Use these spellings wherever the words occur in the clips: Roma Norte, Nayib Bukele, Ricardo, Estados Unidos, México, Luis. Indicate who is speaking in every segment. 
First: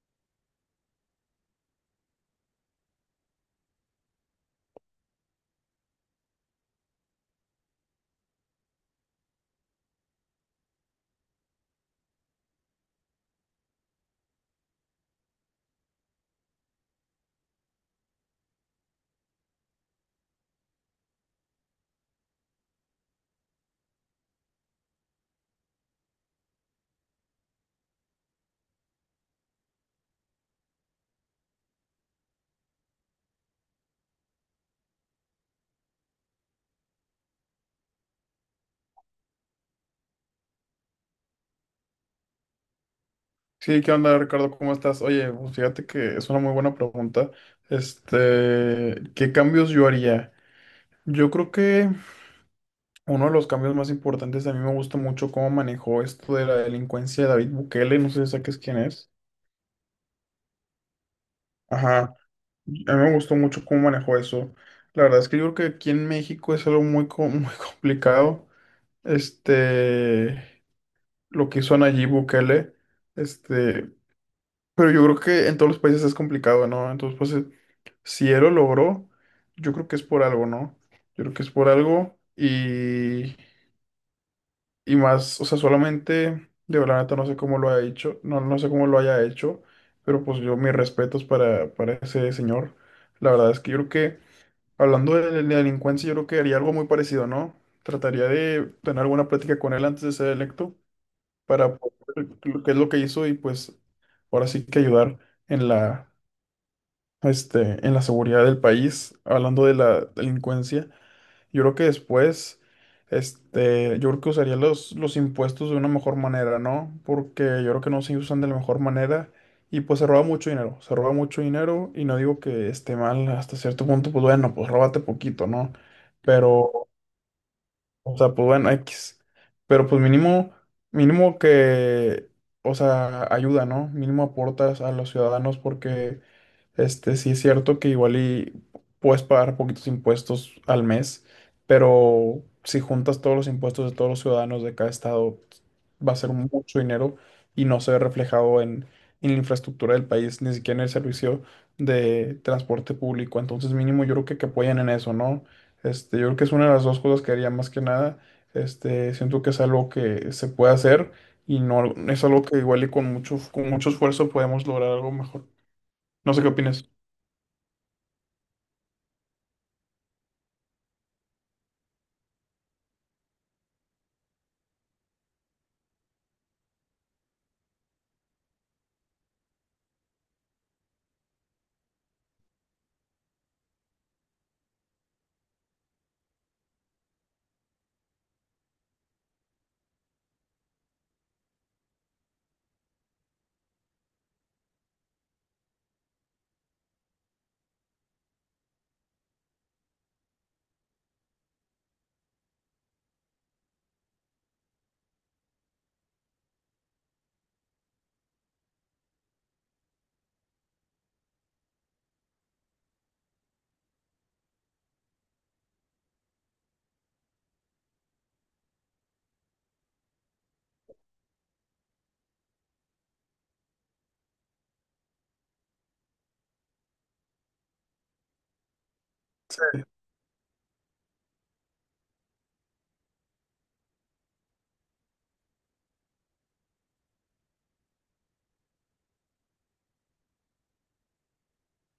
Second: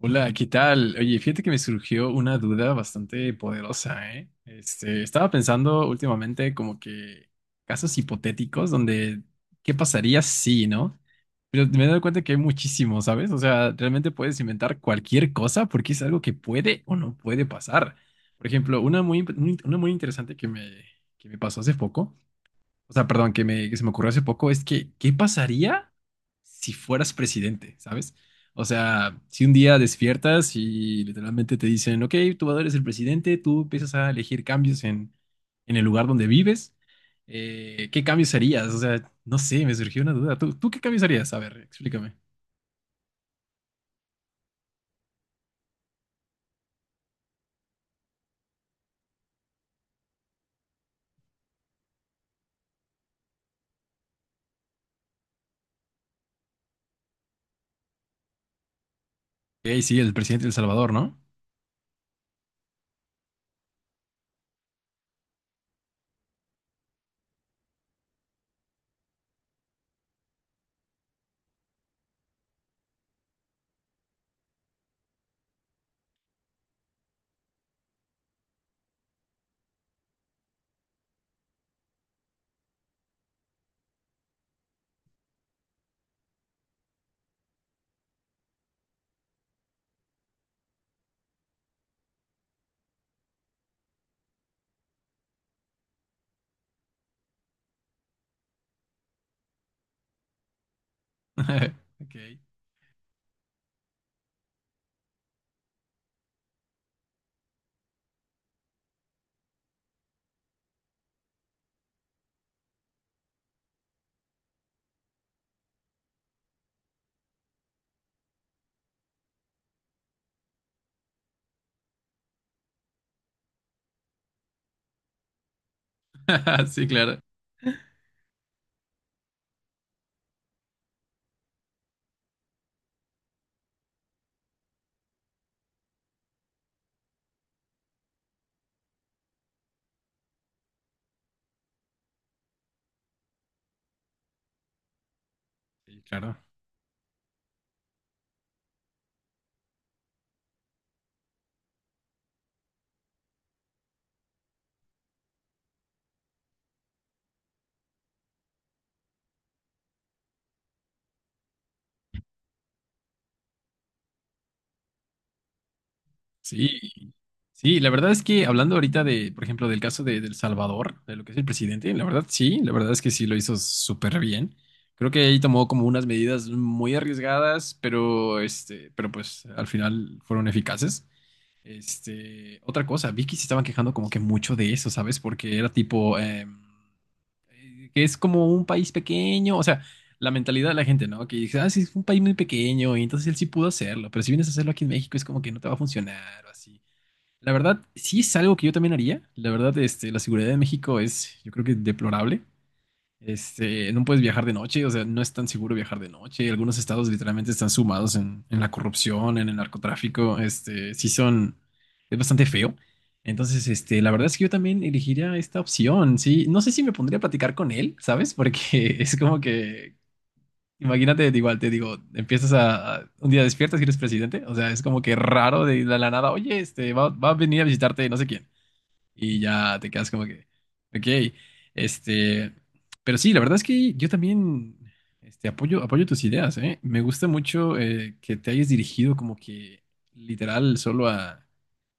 Speaker 1: Hola, ¿qué tal? Oye, fíjate que me surgió una duda bastante poderosa, ¿eh? Estaba pensando últimamente como que casos hipotéticos donde, ¿qué pasaría si, no? Pero me he dado cuenta que hay muchísimos, ¿sabes? O sea, realmente puedes inventar cualquier cosa porque es algo que puede o no puede pasar. Por ejemplo, una muy interesante que me pasó hace poco o sea, perdón, que se me ocurrió hace poco, es que, ¿qué pasaría si fueras presidente, ¿sabes? O sea, si un día despiertas y literalmente te dicen, ok, tú ahora eres el presidente, tú empiezas a elegir cambios en el lugar donde vives, ¿qué cambios harías? O sea, no sé, me surgió una duda. ¿Tú qué cambios harías? A ver, explícame.
Speaker 2: Sí, ¿qué onda, Ricardo? ¿Cómo estás? Oye, pues fíjate que es una muy buena pregunta. ¿Qué cambios yo haría? Yo creo que uno de los cambios más importantes, a mí me gusta mucho cómo manejó esto de la delincuencia de David Bukele, no sé si saques quién es.
Speaker 1: Ok, sí, el presidente de El Salvador, ¿no?
Speaker 2: Ajá, a mí me gustó mucho cómo manejó eso. La verdad es que yo creo que aquí en México es algo muy, muy complicado. Este, lo que hizo Nayib Bukele, este, pero yo creo que en todos los países es complicado, ¿no? Entonces, pues, si él lo logró, yo creo que es por algo, ¿no? Yo creo que es por algo y más, o sea, solamente, de verdad, neta, no sé cómo lo haya hecho, no, no sé cómo lo haya hecho, pero pues yo mis respetos para ese señor. La verdad es que yo creo que, hablando de delincuencia, yo creo que haría algo muy parecido, ¿no? Trataría de tener alguna plática con él antes de ser electo para
Speaker 1: Ok.
Speaker 2: poder ver lo que es lo que hizo y pues ahora sí que ayudar en la en la seguridad del país, hablando de la delincuencia, yo creo que después, yo creo que usaría los impuestos de una mejor manera, ¿no? Porque yo creo que no se usan de la mejor manera y pues se roba mucho dinero, se roba mucho dinero y no digo que esté mal hasta cierto punto, pues bueno, pues róbate poquito, ¿no?
Speaker 1: Sí,
Speaker 2: Pero
Speaker 1: claro.
Speaker 2: o sea, pues bueno, X. Pero pues mínimo, mínimo que, o sea, ayuda, ¿no? Mínimo aportas a los ciudadanos porque, sí es cierto que igual y puedes pagar poquitos impuestos al mes, pero si juntas todos los impuestos de todos los ciudadanos de cada estado,
Speaker 1: Sí,
Speaker 2: va a ser
Speaker 1: claro.
Speaker 2: mucho dinero y no se ve reflejado en la infraestructura del país, ni siquiera en el servicio de transporte público. Entonces mínimo yo creo que apoyen en eso, ¿no? Yo creo que es una de las dos cosas que haría más que nada. Siento que es algo que se puede hacer y no algo- es algo que igual y con mucho esfuerzo podemos lograr algo mejor. No sé qué
Speaker 1: Sí,
Speaker 2: opinas.
Speaker 1: sí, la verdad es que hablando ahorita de, por ejemplo, del caso de El Salvador, de lo que es el presidente, la verdad sí, la verdad es que sí lo hizo súper bien. Creo que ahí tomó como unas medidas muy arriesgadas, pero pues al final fueron eficaces. Otra cosa, vi que se estaban quejando como que mucho de eso, ¿sabes? Porque era tipo, que es como un país pequeño, o sea, la mentalidad de la gente, ¿no? Que dice, ah, sí, es un país muy pequeño, y entonces él sí pudo hacerlo, pero si vienes a hacerlo aquí en México es como que no te va a funcionar o así. La verdad, sí es algo que yo también haría. La verdad, la seguridad de México es, yo creo que deplorable. No puedes viajar de noche, o sea, no es tan seguro viajar de noche. Algunos estados literalmente están sumados en la corrupción, en el narcotráfico. Sí son, es bastante feo. Entonces, la verdad es que yo también elegiría esta opción. Sí, no sé si me pondría a platicar con él, ¿sabes? Porque es como que Imagínate, igual te digo, un día despiertas y eres presidente, o sea, es como que raro de la nada, oye, va a venir a visitarte no sé quién, y ya
Speaker 2: Sí.
Speaker 1: te quedas como que, ok, este, pero sí, la verdad es que yo también, apoyo tus ideas, ¿eh? Me gusta mucho que te hayas dirigido como que literal solo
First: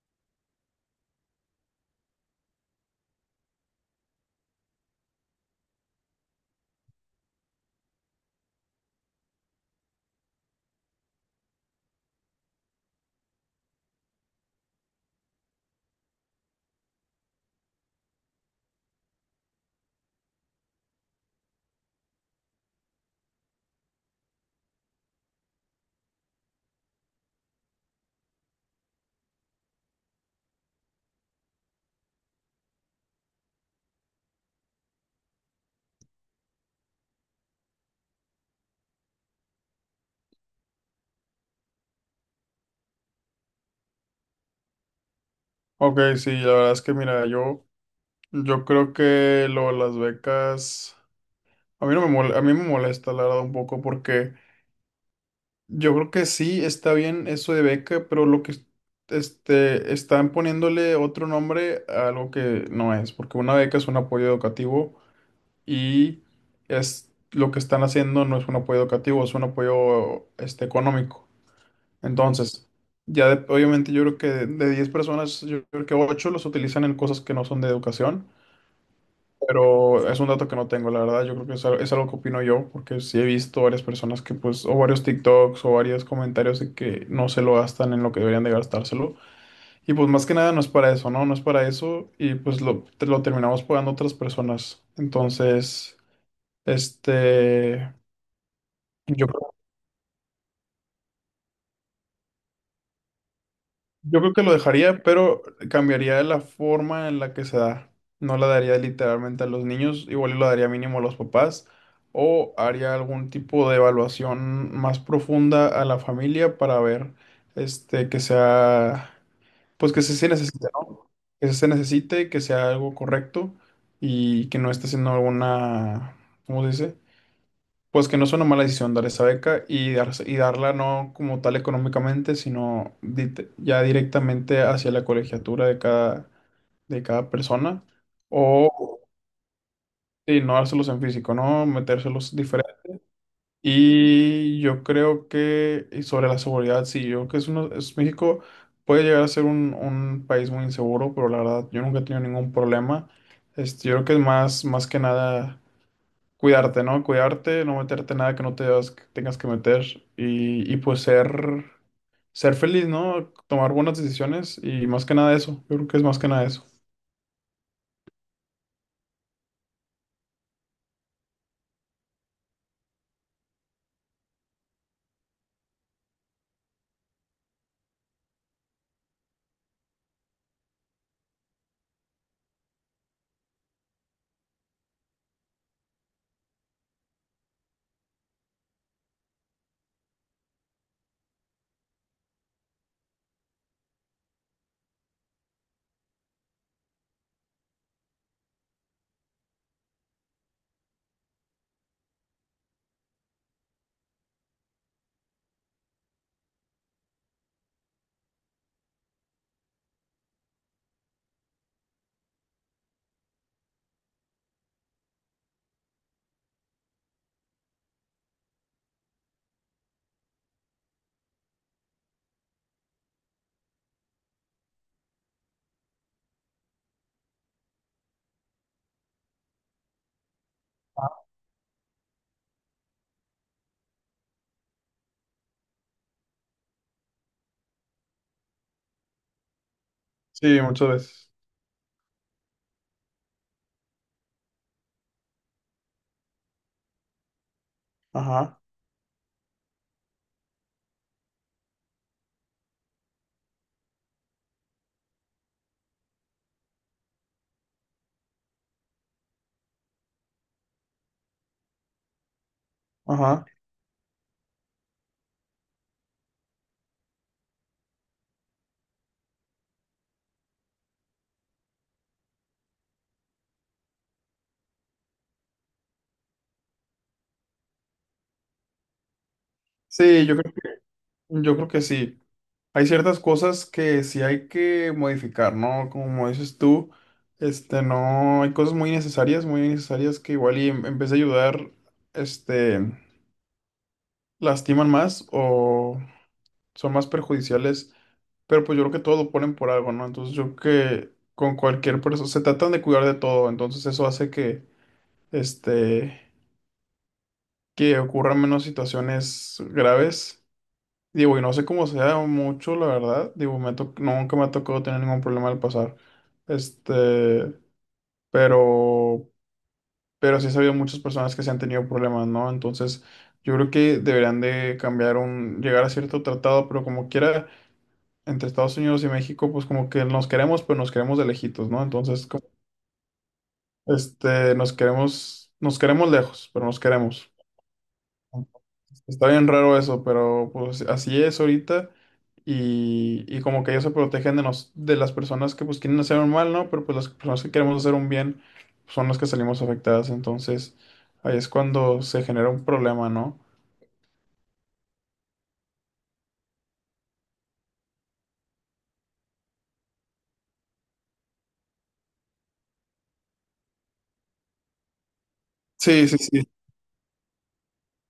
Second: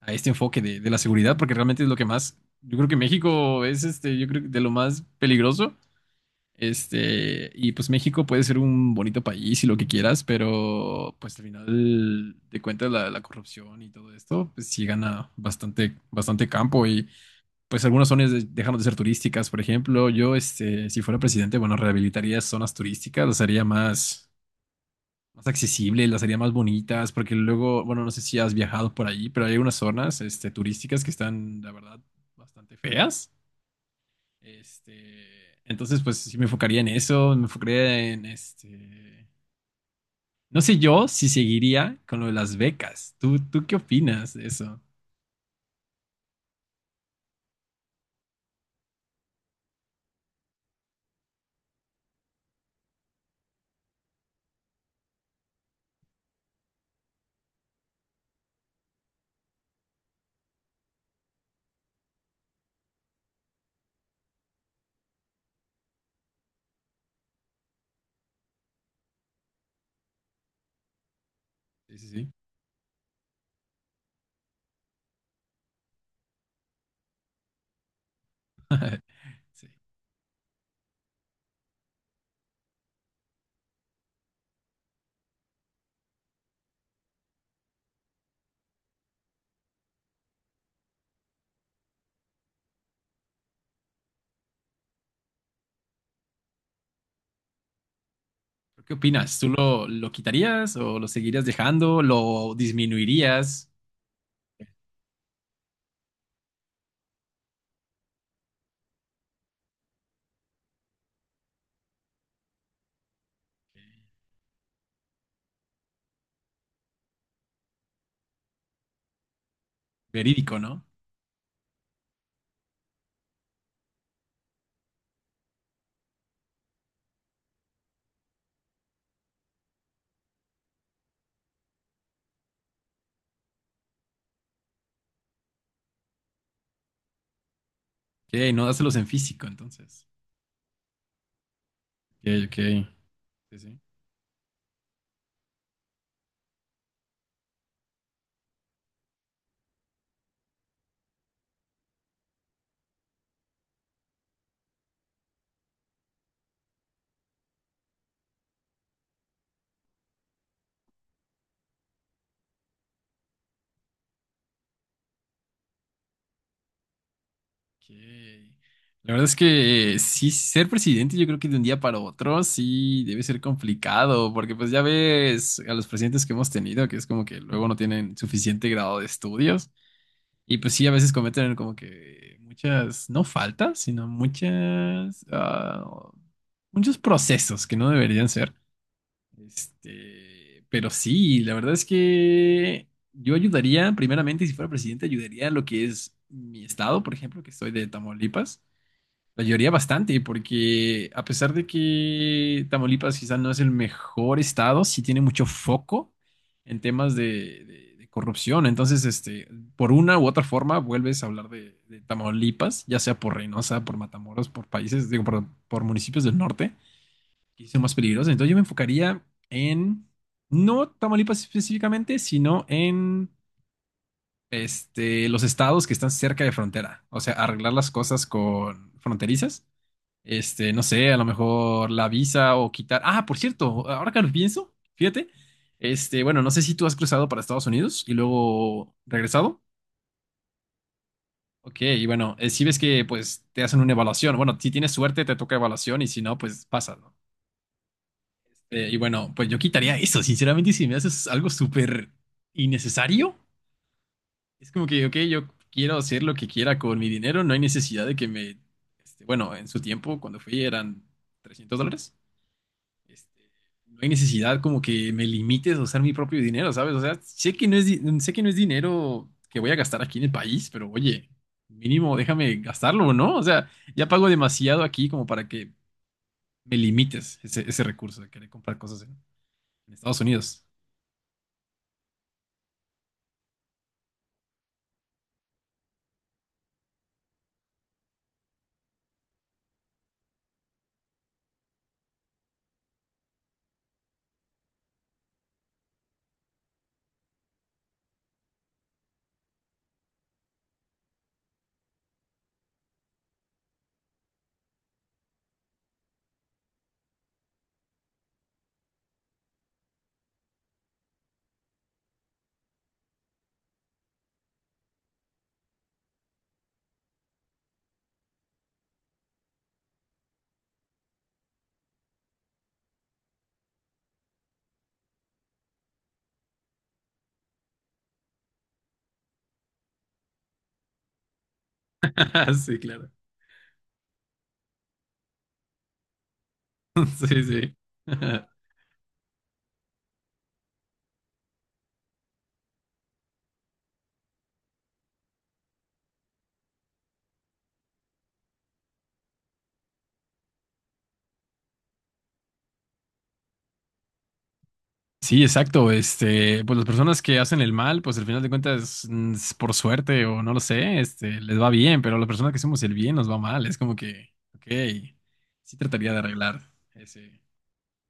Speaker 1: a este enfoque de la seguridad, porque realmente es lo que más, yo creo que México es, yo creo que de lo más peligroso. Y pues México puede ser un bonito país y lo que quieras, pero pues al final de cuentas la corrupción y todo esto, pues sí gana bastante, bastante campo y pues algunas dejaron de ser turísticas, por ejemplo, yo si fuera presidente, bueno, rehabilitaría zonas turísticas, las haría más, más accesibles, las haría más bonitas, porque luego, bueno, no sé si has viajado por ahí, pero hay unas zonas turísticas que están, la verdad, bastante feas. Este, entonces, pues sí me enfocaría en eso, me enfocaría en este. No sé yo si seguiría con lo de las becas. ¿Tú qué opinas de eso?
Speaker 2: Ok, sí, la verdad es que mira, yo creo que lo de las becas, a mí no me mol- a mí me molesta la verdad un poco porque yo creo que sí está bien eso de beca, pero lo que están poniéndole otro nombre a algo que no es, porque una beca es un apoyo educativo y es lo que están haciendo no es un apoyo educativo, es un apoyo económico.
Speaker 1: Sí, sí, sí.
Speaker 2: Entonces, obviamente yo creo que de, 10 personas, yo creo que 8 los utilizan en cosas que no son de educación,
Speaker 1: Sí.
Speaker 2: pero es un dato que no tengo, la verdad, yo creo que es algo que opino yo, porque sí he visto varias personas que pues, o varios TikToks o varios comentarios de que no se lo gastan en lo que deberían de gastárselo. Y pues más que nada no es para eso, ¿no? No es para eso y pues lo terminamos pagando otras personas. Entonces... Este,
Speaker 1: ¿Pero ¿Qué
Speaker 2: yo,
Speaker 1: opinas? ¿Tú lo, lo quitarías o lo seguirías dejando? ¿Lo disminuirías?
Speaker 2: yo creo que lo dejaría, pero cambiaría la forma en la que se da. No la daría literalmente a los niños, igual y lo daría mínimo a los papás, o haría algún tipo de evaluación más profunda a la familia para ver, que sea, pues que se
Speaker 1: Verídico,
Speaker 2: necesite,
Speaker 1: ¿no?
Speaker 2: ¿no? Que se necesite, que sea algo correcto y que no esté haciendo alguna, ¿cómo se dice? Pues que no es una mala decisión dar esa beca y, y darla no como tal económicamente, sino ya directamente hacia la colegiatura de cada persona.
Speaker 1: Que no dáselos
Speaker 2: O
Speaker 1: en físico, entonces.
Speaker 2: y no dárselos en físico, ¿no? Metérselos
Speaker 1: Ok, ok.
Speaker 2: diferente.
Speaker 1: Sí, sí.
Speaker 2: Y yo creo que, y sobre la seguridad, sí, yo creo que es, México puede llegar a ser un país muy inseguro, pero la verdad, yo nunca he tenido ningún problema. Yo creo que es más, más que nada cuidarte, ¿no? Cuidarte, no meterte en nada que no te das- que tengas que meter y, pues ser, ser feliz, ¿no? Tomar buenas decisiones y más que nada eso. Yo creo que es más que nada eso.
Speaker 1: Ok. La verdad es que sí, ser presidente yo creo que de un día para otro sí debe ser complicado, porque pues ya ves a los presidentes que hemos tenido, que es como que luego no tienen suficiente grado de estudios y pues sí, a veces cometen como que muchas, no faltas, sino muchas, muchos procesos que no deberían ser. Pero sí, la verdad es que yo ayudaría, primeramente, si fuera presidente, ayudaría a lo que es mi estado, por ejemplo, que soy de Tamaulipas. La mayoría bastante, porque a pesar de que Tamaulipas quizá no es el mejor estado, sí tiene mucho foco en temas de, de corrupción. Entonces, por una u otra forma, vuelves a hablar de Tamaulipas, ya sea por Reynosa, por Matamoros, por países, digo, por municipios del norte, que son más peligrosos. Entonces, yo me enfocaría en, no Tamaulipas específicamente, sino en los estados que están cerca de frontera. O sea, arreglar las cosas con fronterizas no sé, a lo mejor la visa o quitar. Ah, por cierto, ahora que lo pienso, fíjate. Bueno, no sé si tú has cruzado para Estados Unidos y luego regresado.
Speaker 2: Sí, muchas veces.
Speaker 1: Ok, y bueno, si ves que pues te hacen una evaluación. Bueno, si tienes suerte te toca evaluación y si no, pues pasa, ¿no?
Speaker 2: Ajá,
Speaker 1: Y bueno, pues yo quitaría eso. Sinceramente, si me haces algo súper innecesario, es como que, ok, yo quiero hacer lo que quiera con mi dinero, no hay necesidad de que me... bueno, en su tiempo, cuando fui, eran $300.
Speaker 2: ajá.
Speaker 1: este, no hay necesidad como que me limites a usar mi propio dinero, ¿sabes? O sea, sé que no es, sé que no es dinero que voy a gastar aquí en el país, pero oye, mínimo déjame gastarlo, ¿no? O sea, ya pago demasiado aquí como para que me limites ese, ese recurso de querer comprar cosas en Estados
Speaker 2: Sí,
Speaker 1: Unidos.
Speaker 2: yo creo que sí. Hay ciertas cosas que sí hay que modificar, ¿no? Como dices tú, no, hay cosas muy necesarias que igual y en vez de ayudar, este, lastiman más o son más perjudiciales, pero pues yo creo que todo lo ponen por algo, ¿no? Entonces yo creo que con cualquier persona, se tratan de cuidar de todo, entonces eso hace que, este, que ocurran menos situaciones graves. Digo, y no sé cómo sea mucho, la verdad, digo, nunca me ha tocado tener ningún problema al pasar, este, pero, pero sí he sabido muchas personas que se han tenido problemas, ¿no? Entonces yo creo que deberían de cambiar un, llegar a cierto tratado, pero como quiera entre Estados Unidos y México, pues como que nos queremos, pero nos queremos de lejitos, ¿no? Entonces, como,
Speaker 1: Sí, claro.
Speaker 2: nos queremos lejos, pero nos queremos.
Speaker 1: Sí, sí.
Speaker 2: Está bien raro eso, pero pues así es ahorita. Y como que ellos se protegen de las personas que pues quieren hacer un mal, ¿no? Pero pues las personas que queremos hacer un bien pues, son las que salimos afectadas. Entonces, ahí es cuando se genera un problema, ¿no?
Speaker 1: Sí, exacto. Pues las personas que hacen el mal, pues al final de cuentas, mm, es por suerte o no lo sé, les va bien, pero a las personas que hacemos el bien nos va mal. Es como que, ok, sí
Speaker 2: Sí,
Speaker 1: trataría
Speaker 2: sí,
Speaker 1: de
Speaker 2: sí.
Speaker 1: arreglar ese,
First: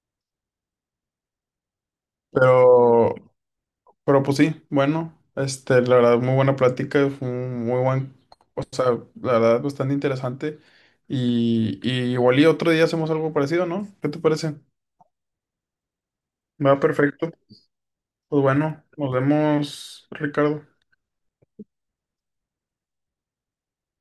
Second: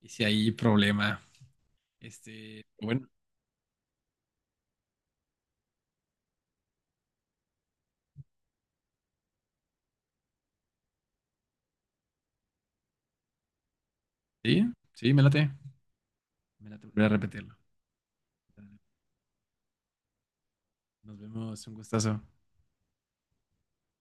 Speaker 1: ese ahí problema. Este, bueno,
Speaker 2: Pero, pero pues sí, bueno, la verdad, muy buena plática, fue un muy buen... O sea, la verdad, bastante interesante. Y igual y otro día hacemos algo parecido, ¿no? ¿Qué te parece?
Speaker 1: sí, sí, me late. Me
Speaker 2: Va
Speaker 1: late volver a
Speaker 2: perfecto.
Speaker 1: repetirlo.
Speaker 2: Pues bueno, nos vemos, Ricardo.
Speaker 1: Nos vemos, un gustazo.